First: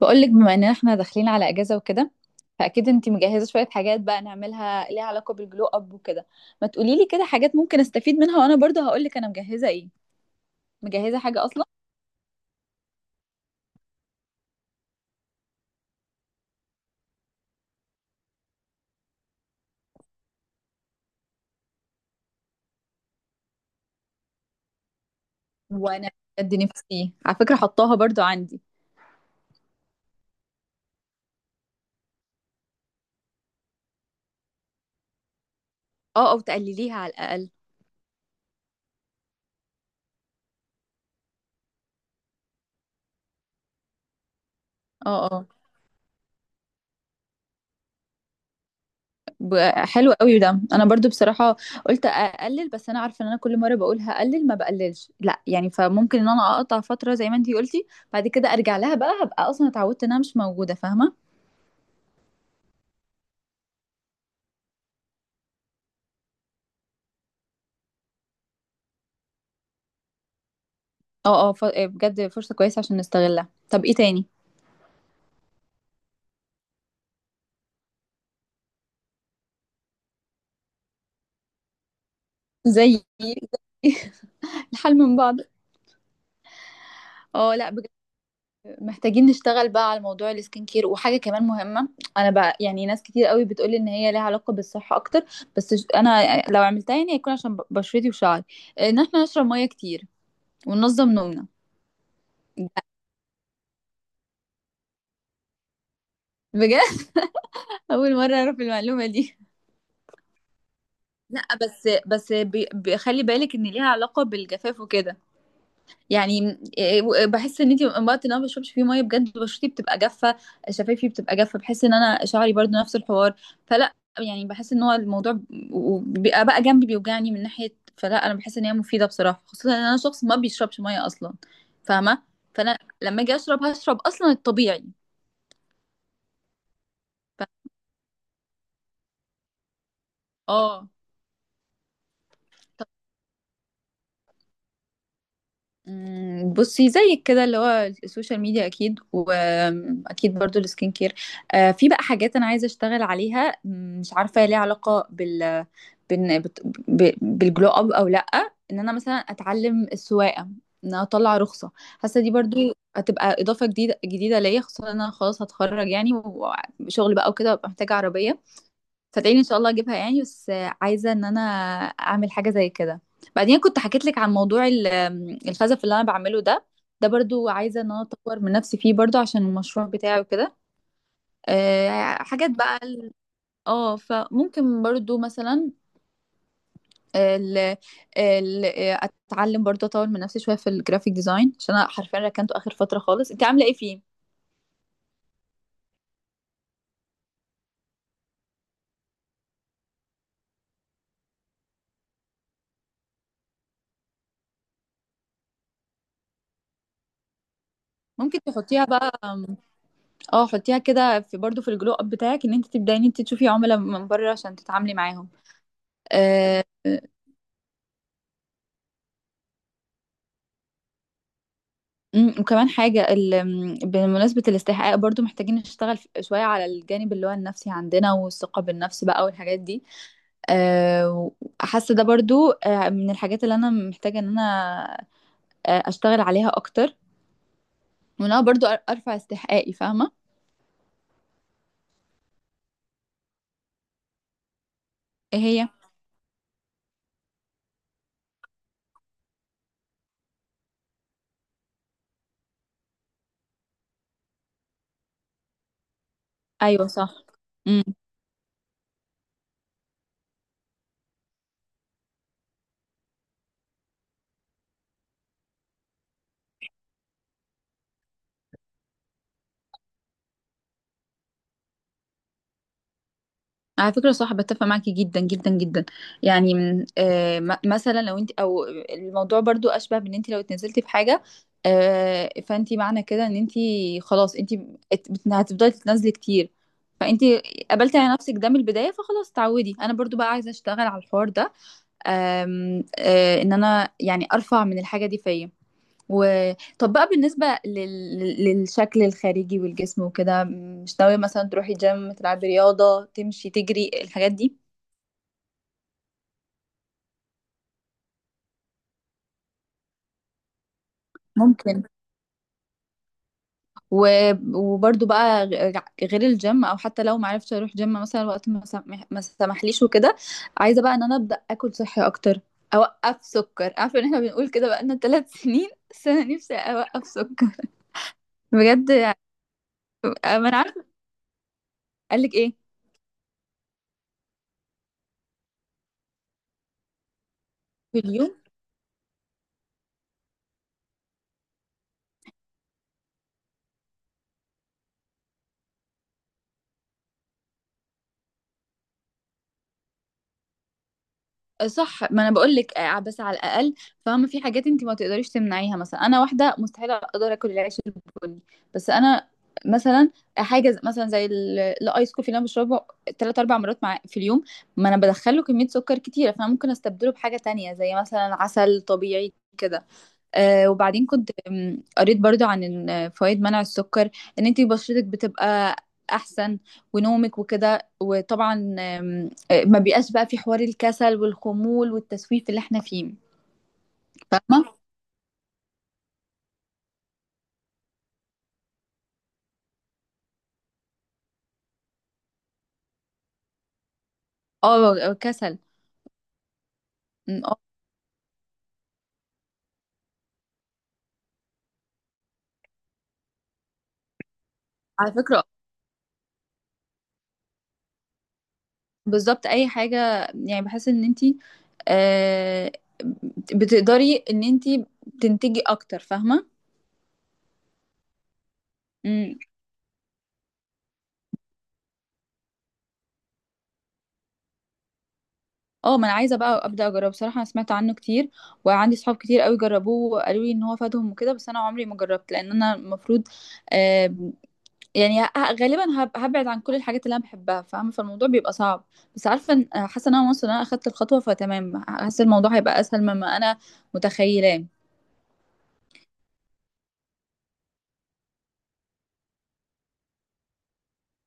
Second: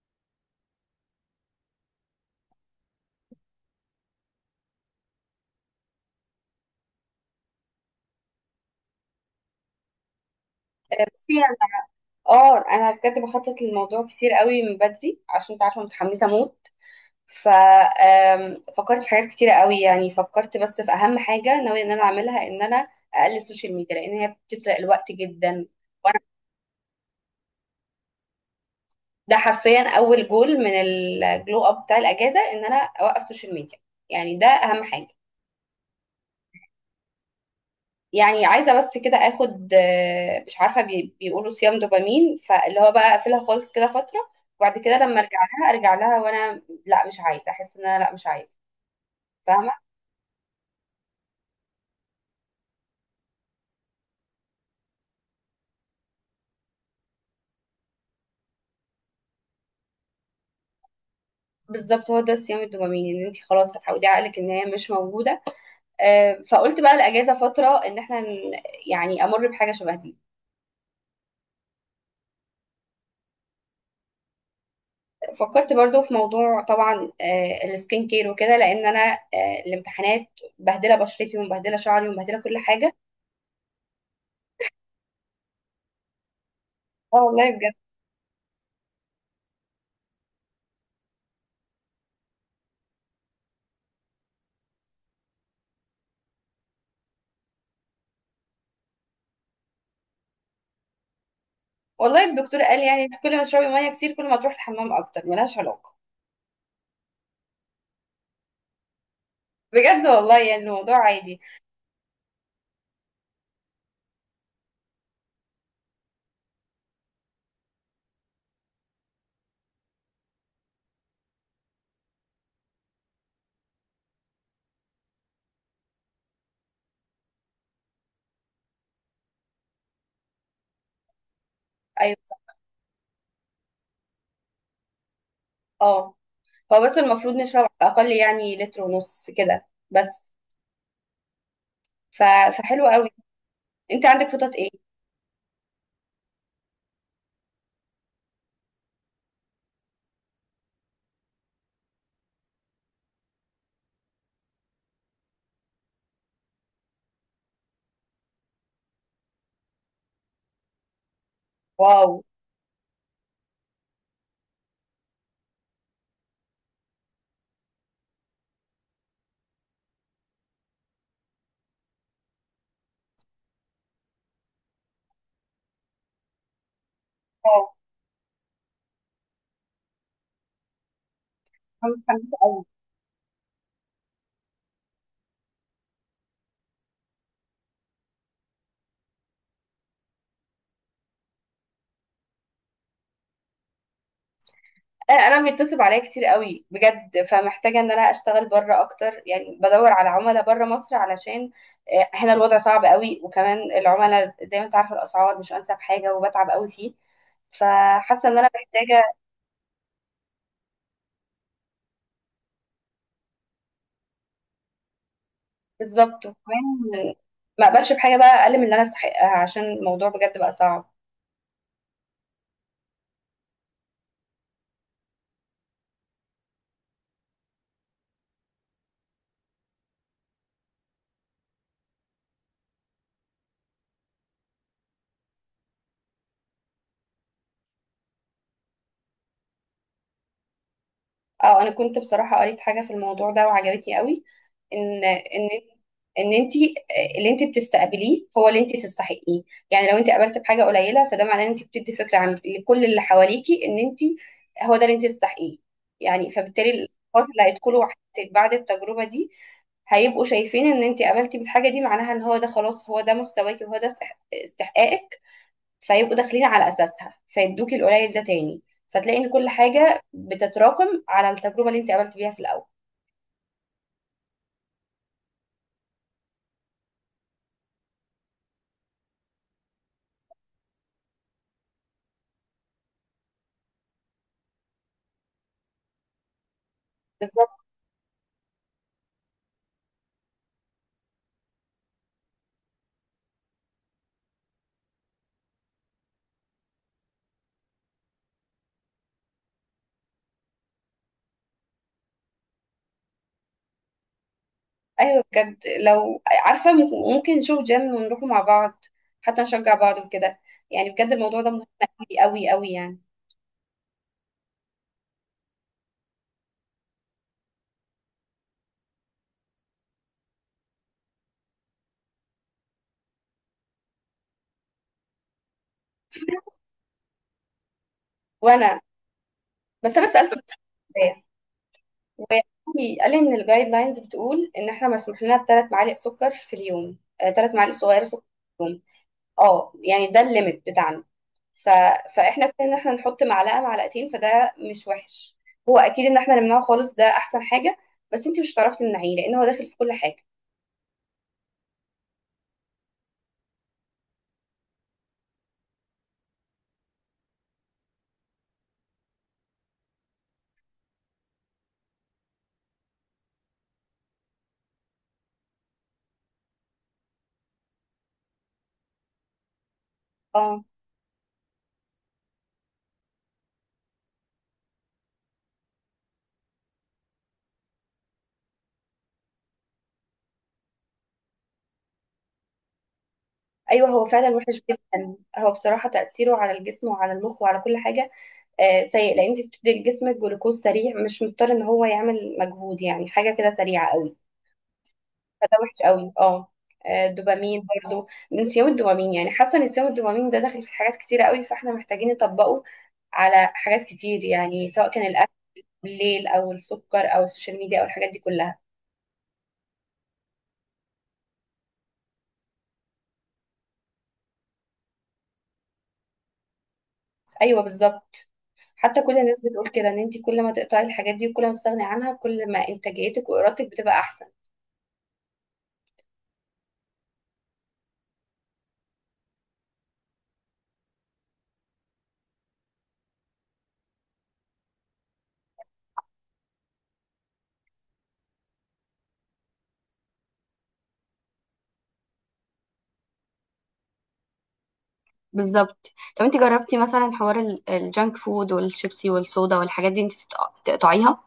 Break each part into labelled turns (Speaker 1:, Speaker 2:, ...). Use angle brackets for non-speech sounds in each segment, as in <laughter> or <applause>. Speaker 1: بقولك بما ان احنا داخلين على اجازه وكده، فاكيد انتي مجهزه شويه حاجات بقى نعملها ليها علاقه بالجلو اب وكده. ما تقولي لي كده حاجات ممكن استفيد منها، وانا برضه هقولك انا مجهزه ايه. مجهزه
Speaker 2: بصي
Speaker 1: حاجه
Speaker 2: يعني
Speaker 1: اصلا؟
Speaker 2: اه انا بجد بخطط للموضوع كتير قوي من بدري عشان انت عارفه متحمسه موت. ف آم، فكرت في حاجات كتيره قوي، يعني فكرت بس في اهم حاجه ناويه ان انا اقلل السوشيال ميديا لان هي بتسرق الوقت جدا.
Speaker 1: وانا
Speaker 2: وانا.
Speaker 1: بجد نفسي، على فكره حطاها برضه عندي.
Speaker 2: ده حرفيا اول جول من الجلو اب بتاع الاجازه ان انا اوقف السوشيال ميديا، يعني ده اهم حاجه.
Speaker 1: اه، او تقلليها على الاقل.
Speaker 2: يعني عايزه بس كده اخد، مش عارفه، بيقولوا صيام دوبامين، فاللي هو بقى اقفلها خالص كده فتره وبعد كده لما
Speaker 1: اه،
Speaker 2: ارجع
Speaker 1: اه،
Speaker 2: لها ارجع لها وانا، لا مش عايزه احس ان انا، لا مش عايزه.
Speaker 1: ب-
Speaker 2: فاهمه.
Speaker 1: حلو قوي ده، انا برضو بصراحه قلت اقلل، بس انا عارفه ان انا كل مره بقول هقلل ما بقللش، لا يعني فممكن ان انا اقطع فتره زي ما انتي قلتي. بعد كده ارجع لها، بقى هبقى اصلا اتعودت انها مش موجوده، فاهمه؟
Speaker 2: بالظبط هو ده صيام الدوبامين، ان انت خلاص هتعودي عقلك ان هي مش موجوده. فقلت بقى الاجازه فتره ان احنا يعني امر بحاجه شبه دي.
Speaker 1: اه، اه، بجد فرصة كويسة عشان نستغلها. طب ايه تاني؟
Speaker 2: فكرت برضو في موضوع، طبعا السكين كير وكده، لان انا الامتحانات مبهدله بشرتي ومبهدله شعري ومبهدله كل حاجه.
Speaker 1: زي <laughs> الحل من بعض.
Speaker 2: اه والله
Speaker 1: اه، لا
Speaker 2: بجد.
Speaker 1: بجد، محتاجين نشتغل بقى على موضوع السكين كير، وحاجه كمان مهمه. انا بقى يعني ناس كتير قوي بتقولي ان هي لها علاقه بالصحه اكتر، بس انا لو عملتها يعني هيكون عشان بشرتي وشعري. ان احنا نشرب ميه كتير وننظم نومنا.
Speaker 2: والله الدكتور قال يعني كل ما تشربي ميه كتير كل ما تروح الحمام اكتر، ملهاش علاقه.
Speaker 1: بجد! <laughs> اول مره اعرف المعلومه دي.
Speaker 2: بجد والله يعني الموضوع عادي.
Speaker 1: لا، بس خلي بالك ان ليها علاقه بالجفاف وكده. يعني بحس ان انت وقت ان انا ما بشربش فيه ميه بجد بشرتي بتبقى جافه، شفايفي بتبقى جافه، بحس ان انا شعري برضو نفس الحوار. فلا يعني بحس ان هو الموضوع بيبقى بقى جنبي بيوجعني من ناحيه، فلا انا بحس ان هي مفيده بصراحه، خصوصا ان انا شخص ما بيشربش ميه اصلا، فاهمه؟
Speaker 2: ايوه.
Speaker 1: فانا لما اجي اشرب هشرب اصلا الطبيعي.
Speaker 2: اه هو بس المفروض
Speaker 1: ف...
Speaker 2: نشرب اقل، يعني لتر ونص كده بس.
Speaker 1: اه.
Speaker 2: ف... فحلو قوي. انت عندك خطط ايه؟
Speaker 1: بصي زيك كده، اللي هو السوشيال ميديا اكيد، واكيد برضو السكين كير. في بقى حاجات انا عايزه اشتغل عليها، مش عارفه هي ليها علاقه بال- بت- بالجلو اب او لا. ان انا مثلا اتعلم السواقه، ان انا اطلع رخصه.
Speaker 2: واو.
Speaker 1: حاسه دي برضو هتبقى اضافه جديده جديده ليا، خصوصا ان انا خلاص هتخرج يعني، وشغل بقى وكده، وأبقى محتاجه عربيه. صدقيني ان شاء الله اجيبها يعني، بس عايزه ان انا اعمل حاجه زي كده. بعدين كنت حكيت لك عن موضوع الخزف اللي انا بعمله ده، ده برضو
Speaker 2: واو.
Speaker 1: عايزه ان انا اطور من نفسي فيه برضو عشان المشروع بتاعي وكده.
Speaker 2: أنا متحمسه
Speaker 1: حاجات
Speaker 2: قوي.
Speaker 1: بقى فممكن برضو مثلا ال ال اتعلم برضو اطور من نفسي شويه في الجرافيك ديزاين، عشان انا حرفيا ركنته اخر فتره خالص. انت عامله ايه فيه؟
Speaker 2: انا بيتصل عليا كتير قوي بجد، فمحتاجه ان انا اشتغل بره اكتر، يعني بدور على عملاء بره مصر علشان هنا الوضع صعب قوي، وكمان العملاء زي ما انت عارفه الاسعار مش انسب حاجه وبتعب قوي فيه. فحاسه ان
Speaker 1: ممكن
Speaker 2: انا
Speaker 1: تحطيها
Speaker 2: محتاجه.
Speaker 1: بقى. اه، حطيها كده في برضو في الجلو اب بتاعك، ان انت تبداي ان انت تشوفي عملاء من بره عشان تتعاملي معاهم.
Speaker 2: بالظبط.
Speaker 1: آه،
Speaker 2: وكمان ما اقبلش بحاجه بقى اقل من اللي انا استحقها عشان الموضوع بجد بقى صعب.
Speaker 1: وكمان حاجة بمناسبة الاستحقاق برضو محتاجين نشتغل شوية على الجانب اللي هو النفسي عندنا، والثقة بالنفس بقى والحاجات دي. آه، حاسة ده برضو من الحاجات اللي أنا محتاجة إن أنا أشتغل عليها أكتر، وإن أنا برضو أرفع استحقاقي، فاهمة؟
Speaker 2: اه انا كنت بصراحه قريت حاجه في الموضوع ده وعجبتني قوي. ان
Speaker 1: إيه
Speaker 2: ان
Speaker 1: هي؟
Speaker 2: ان انت اللي انت بتستقبليه هو اللي انت تستحقيه. يعني لو انت قابلت بحاجه قليله، فده معناه ان انت بتدي فكره عن لكل اللي حواليكي ان انت هو ده اللي انت تستحقيه. يعني فبالتالي
Speaker 1: أيوة صح.
Speaker 2: الاشخاص اللي هيدخلوا حياتك بعد التجربه دي هيبقوا شايفين ان انت قابلتي بالحاجه دي، معناها ان هو ده خلاص هو ده مستواكي وهو ده استحقاقك. فيبقوا داخلين على اساسها فيدوكي القليل ده تاني. فتلاقي ان كل حاجه بتتراكم على التجربه اللي انت قابلت بيها في الاول.
Speaker 1: على فكرة صح، بتفق معاكي جدا جدا جدا. يعني من مثلا لو انت او الموضوع برضو اشبه بان انت لو اتنزلتي في حاجة، فانت معنى كده ان انت خلاص، انت هتفضلي تتنازلي كتير، فانت
Speaker 2: بالظبط.
Speaker 1: قبلتي على نفسك ده من البداية، فخلاص تعودي. انا برضو بقى عايزة اشتغل على الحوار ده، آم، آه ان انا يعني ارفع من الحاجة دي فيا. و... طب بقى بالنسبة للشكل الخارجي والجسم وكده، مش ناوية مثلا تروحي جيم، تلعبي رياضة، تمشي، تجري، الحاجات دي؟
Speaker 2: ايوه بجد، لو عارفه ممكن نشوف جيم ونروح مع بعض، حتى نشجع بعض وكده. يعني بجد الموضوع ده مهم
Speaker 1: ممكن.
Speaker 2: قوي قوي قوي يعني.
Speaker 1: و... وبرضو بقى غير الجيم، او حتى لو معرفتش اروح جيم مثلا وقت ما، ما سمحليش وكده. عايزة بقى ان انا ابدأ اكل صحي اكتر، اوقف سكر. عارفة ان احنا بنقول كده بقالنا 3 سنين، بس انا نفسي اوقف سكر
Speaker 2: وانا.
Speaker 1: بجد.
Speaker 2: بس انا سالته
Speaker 1: ما انا عارفة.
Speaker 2: ازاي.
Speaker 1: قالك
Speaker 2: وقال
Speaker 1: ايه؟
Speaker 2: لي ان الجايد لاينز بتقول ان احنا مسموح لنا بثلاث معالق سكر في اليوم، ثلاث معالق
Speaker 1: في
Speaker 2: صغيره سكر
Speaker 1: اليوم؟
Speaker 2: في اليوم. اه يعني ده الليميت بتاعنا. ف... فاحنا ابتدينا ان احنا نحط معلقه معلقتين، فده مش وحش. هو اكيد ان احنا نمنعه خالص ده احسن حاجه، بس انت مش هتعرفي تمنعيه لان هو داخل في كل حاجه.
Speaker 1: صح، ما انا بقول لك بس على الاقل، فاهمه؟ في حاجات انت ما تقدريش تمنعيها، مثلا انا واحده مستحيل اقدر اكل العيش البني. بس انا مثلا حاجه مثلا زي الايس كوفي اللي انا بشربه 3-4 مرات مع في اليوم، ما انا بدخله كميه سكر كتيره، فانا ممكن استبدله بحاجه تانية زي مثلا عسل طبيعي كده.
Speaker 2: اه.
Speaker 1: وبعدين كنت قريت برضو عن إن فوائد منع السكر، ان انتي بشرتك بتبقى احسن، ونومك وكده، وطبعا آم، آه، ما بيبقاش بقى في حوار الكسل والخمول والتسويف اللي احنا فيه،
Speaker 2: ايوه هو فعلا وحش
Speaker 1: فاهمه؟
Speaker 2: جدا، هو بصراحه تاثيره على الجسم وعلى المخ وعلى كل حاجه سيء، لان انت بتدي لجسمك جلوكوز سريع مش مضطر ان هو يعمل مجهود، يعني حاجه كده سريعه قوي.
Speaker 1: اه.
Speaker 2: فده
Speaker 1: كسل.
Speaker 2: وحش قوي اه
Speaker 1: اه،
Speaker 2: الدوبامين برضو، نسيان الدوبامين، يعني حاسه ان نسيان الدوبامين ده داخل في حاجات كتيره قوي فاحنا محتاجين نطبقه على حاجات كتير، يعني سواء كان
Speaker 1: على
Speaker 2: الاكل
Speaker 1: فكره
Speaker 2: بالليل او السكر او السوشيال ميديا او الحاجات دي كلها.
Speaker 1: بالظبط، اي حاجه. يعني بحس ان انتي آه بتقدري ان انتي تنتجي اكتر، فاهمه؟
Speaker 2: ايوه بالظبط. حتى كل الناس بتقول كده ان انت كل ما تقطعي الحاجات دي وكل ما تستغني عنها، كل ما انتاجيتك وارادتك بتبقى احسن.
Speaker 1: اه، ما انا عايزه بقى ابدا اجربه بصراحه، انا سمعت عنه كتير، وعندي صحاب كتير قوي جربوه وقالوا لي ان هو فادهم وكده، بس انا عمري ما جربت، لان انا المفروض آه يعني غالبا هبعد عن كل الحاجات اللي انا بحبها، فاهمه؟ فالموضوع بيبقى صعب، بس عارفه حاسه ان انا واصله ان انا اخدت الخطوه، فتمام، حاسه الموضوع هيبقى اسهل مما انا متخيلاه.
Speaker 2: بالظبط. طب انت جربتي مثلا حوار الجانك فود والشيبسي والصودا والحاجات دي، انت تقطعيها؟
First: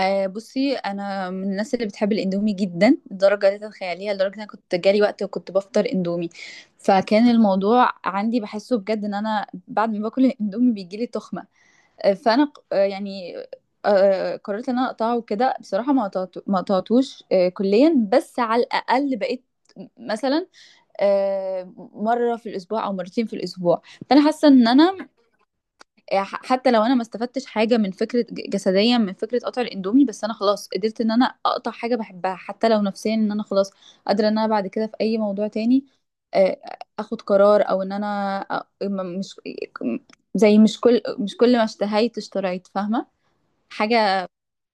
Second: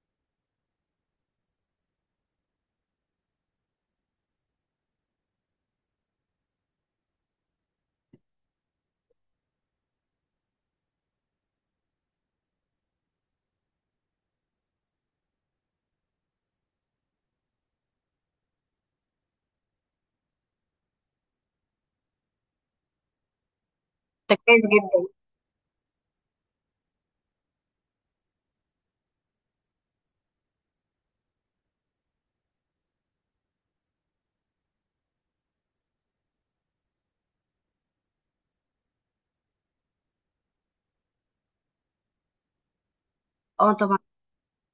Speaker 1: بصي، انا من الناس اللي بتحب الاندومي جدا، لدرجه لا تتخيليها، لدرجه ان انا كنت جالي وقت وكنت بفطر اندومي، فكان الموضوع عندي بحسه بجد ان انا بعد ما باكل الاندومي بيجيلي تخمه. فانا يعني قررت ان انا اقطعه وكده، بصراحه ما قطعته، ما قطعتوش كليا، بس على الاقل بقيت مثلا مره في الاسبوع او مرتين في الاسبوع. فانا
Speaker 2: ده
Speaker 1: حاسه
Speaker 2: كويس
Speaker 1: ان
Speaker 2: جدا.
Speaker 1: انا حتى لو انا ما استفدتش حاجه من فكره جسديا من فكره قطع الاندومي، بس انا خلاص قدرت ان انا اقطع حاجه بحبها، حتى لو نفسيا ان انا خلاص قادره ان انا بعد كده في اي موضوع تاني آه، اخد قرار، او ان انا مش زي مش كل مش كل ما اشتهيت اشتريت، فاهمه؟
Speaker 2: اه طبعا.
Speaker 1: حاجه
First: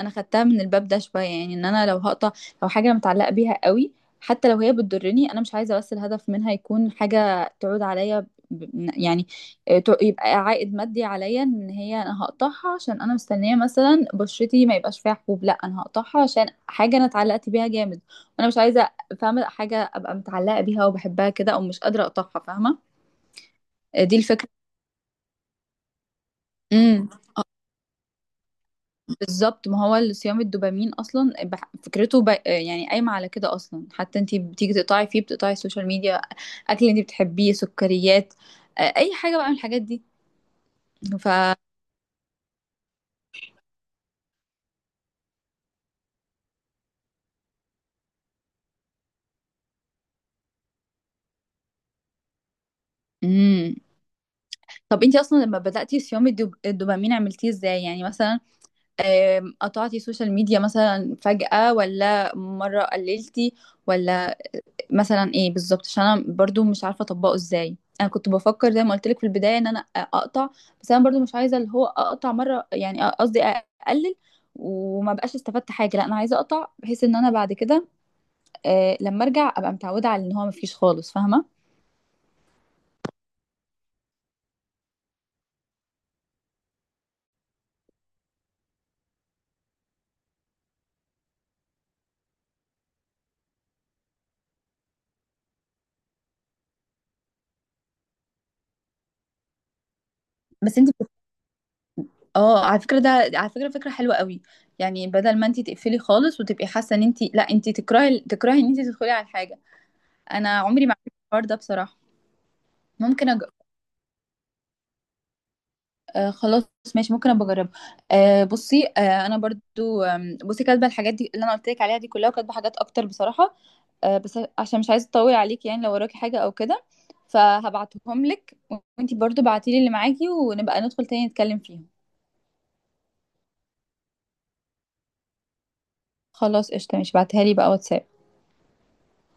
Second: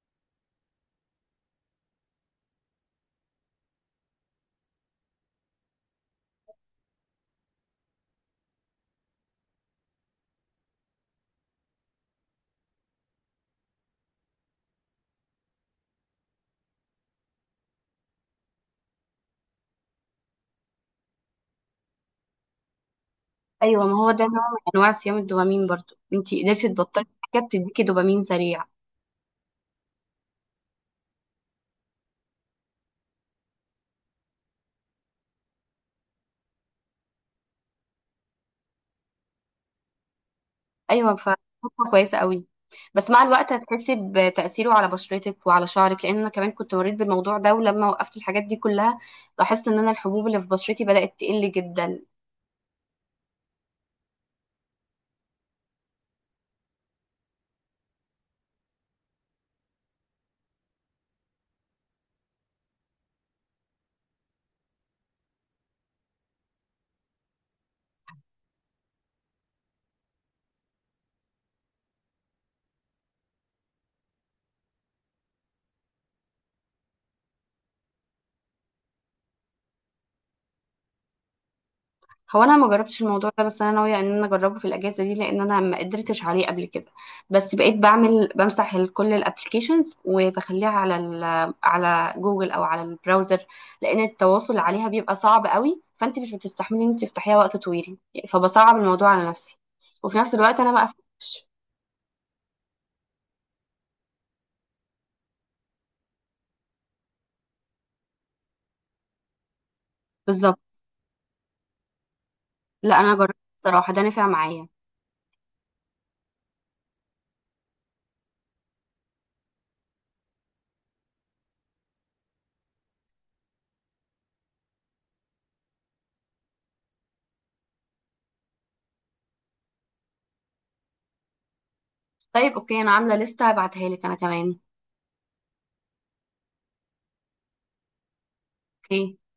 Speaker 1: انا خدتها من الباب ده شويه، يعني ان انا لو هقطع لو حاجه متعلقه بيها قوي، حتى لو هي بتضرني انا مش عايزه، بس الهدف منها يكون حاجه تعود عليا يعني يبقى عائد مادي عليا، ان هي انا هقطعها عشان انا مستنيه مثلا بشرتي ما يبقاش فيها حبوب، لا انا هقطعها عشان حاجه انا اتعلقت بيها جامد، وانا مش عايزه، فاهمه؟ حاجه ابقى متعلقه بيها وبحبها كده، او مش قادره اقطعها، فاهمه؟
Speaker 2: ايوه ما هو
Speaker 1: دي
Speaker 2: ده نوع
Speaker 1: الفكره.
Speaker 2: من انواع صيام الدوبامين، برضو انت قدرتي تبطلي حاجه بتديكي دوبامين سريع.
Speaker 1: بالظبط، ما هو الصيام الدوبامين اصلا فكرته يعني قايمه على كده اصلا، حتى انت بتيجي تقطعي فيه بتقطعي السوشيال ميديا، اكل انت بتحبيه، سكريات، اي حاجه بقى من الحاجات دي.
Speaker 2: ايوه
Speaker 1: ف
Speaker 2: فخطوه كويسه قوي. بس مع الوقت هتحسي بتاثيره على بشرتك وعلى شعرك، لان انا كمان كنت مريت بالموضوع ده ولما وقفت الحاجات دي كلها لاحظت ان انا الحبوب اللي في بشرتي بدات تقل جدا.
Speaker 1: مم. طب انت اصلا لما بداتي صيام الدوبامين عملتيه ازاي؟ يعني مثلا، قطعتي سوشيال ميديا مثلا فجاه، ولا مره قللتي، ولا مثلا ايه بالظبط؟ عشان انا برضو مش عارفه اطبقه ازاي. انا كنت بفكر زي ما قلت لك في البدايه ان انا اقطع، بس انا برضو مش عايزه اللي هو اقطع مره، يعني قصدي اقلل وما بقاش استفدت حاجه، لا انا عايزه اقطع بحيث ان انا بعد كده لما ارجع ابقى متعوده على ان هو ما فيش خالص، فاهمه؟
Speaker 2: هو انا ما جربتش الموضوع ده بس انا ناويه ان انا اجربه في الاجازه دي لان انا ما قدرتش عليه قبل كده. بس بقيت بعمل بمسح كل الابلكيشنز وبخليها على على جوجل او على البراوزر، لان التواصل عليها بيبقى صعب قوي فانت مش بتستحملي ان انت تفتحيها وقت طويل، فبصعب الموضوع على نفسي. وفي نفس الوقت انا
Speaker 1: بس
Speaker 2: ما
Speaker 1: انت بت...
Speaker 2: قفلتش.
Speaker 1: اه، على فكره ده، على فكره، فكره حلوه قوي. يعني بدل ما انت تقفلي خالص وتبقي حاسه ان انت، لا انت تكرهي تكرهي ان انت تدخلي على الحاجه. انا
Speaker 2: بالظبط.
Speaker 1: عمري ما عملت الحوار ده بصراحه.
Speaker 2: لا انا
Speaker 1: ممكن
Speaker 2: جربت
Speaker 1: أج...
Speaker 2: الصراحه ده نفع معايا.
Speaker 1: آه خلاص، ماشي، ممكن ابقى اجربها. بصي، انا برضو بصي كاتبه الحاجات دي اللي انا قلت لك عليها دي كلها، وكاتبه حاجات اكتر بصراحه. بس عشان مش عايزه اطول عليك، يعني لو وراكي حاجه او كده فهبعتهم لك، وانتي برضو بعتيلي اللي معاكي، ونبقى ندخل تاني نتكلم فيهم.
Speaker 2: طيب اوكي انا عامله لسته هبعتها لك انا كمان.
Speaker 1: خلاص، قشطه، ماشي، بعتها لي بقى واتساب.
Speaker 2: اوكي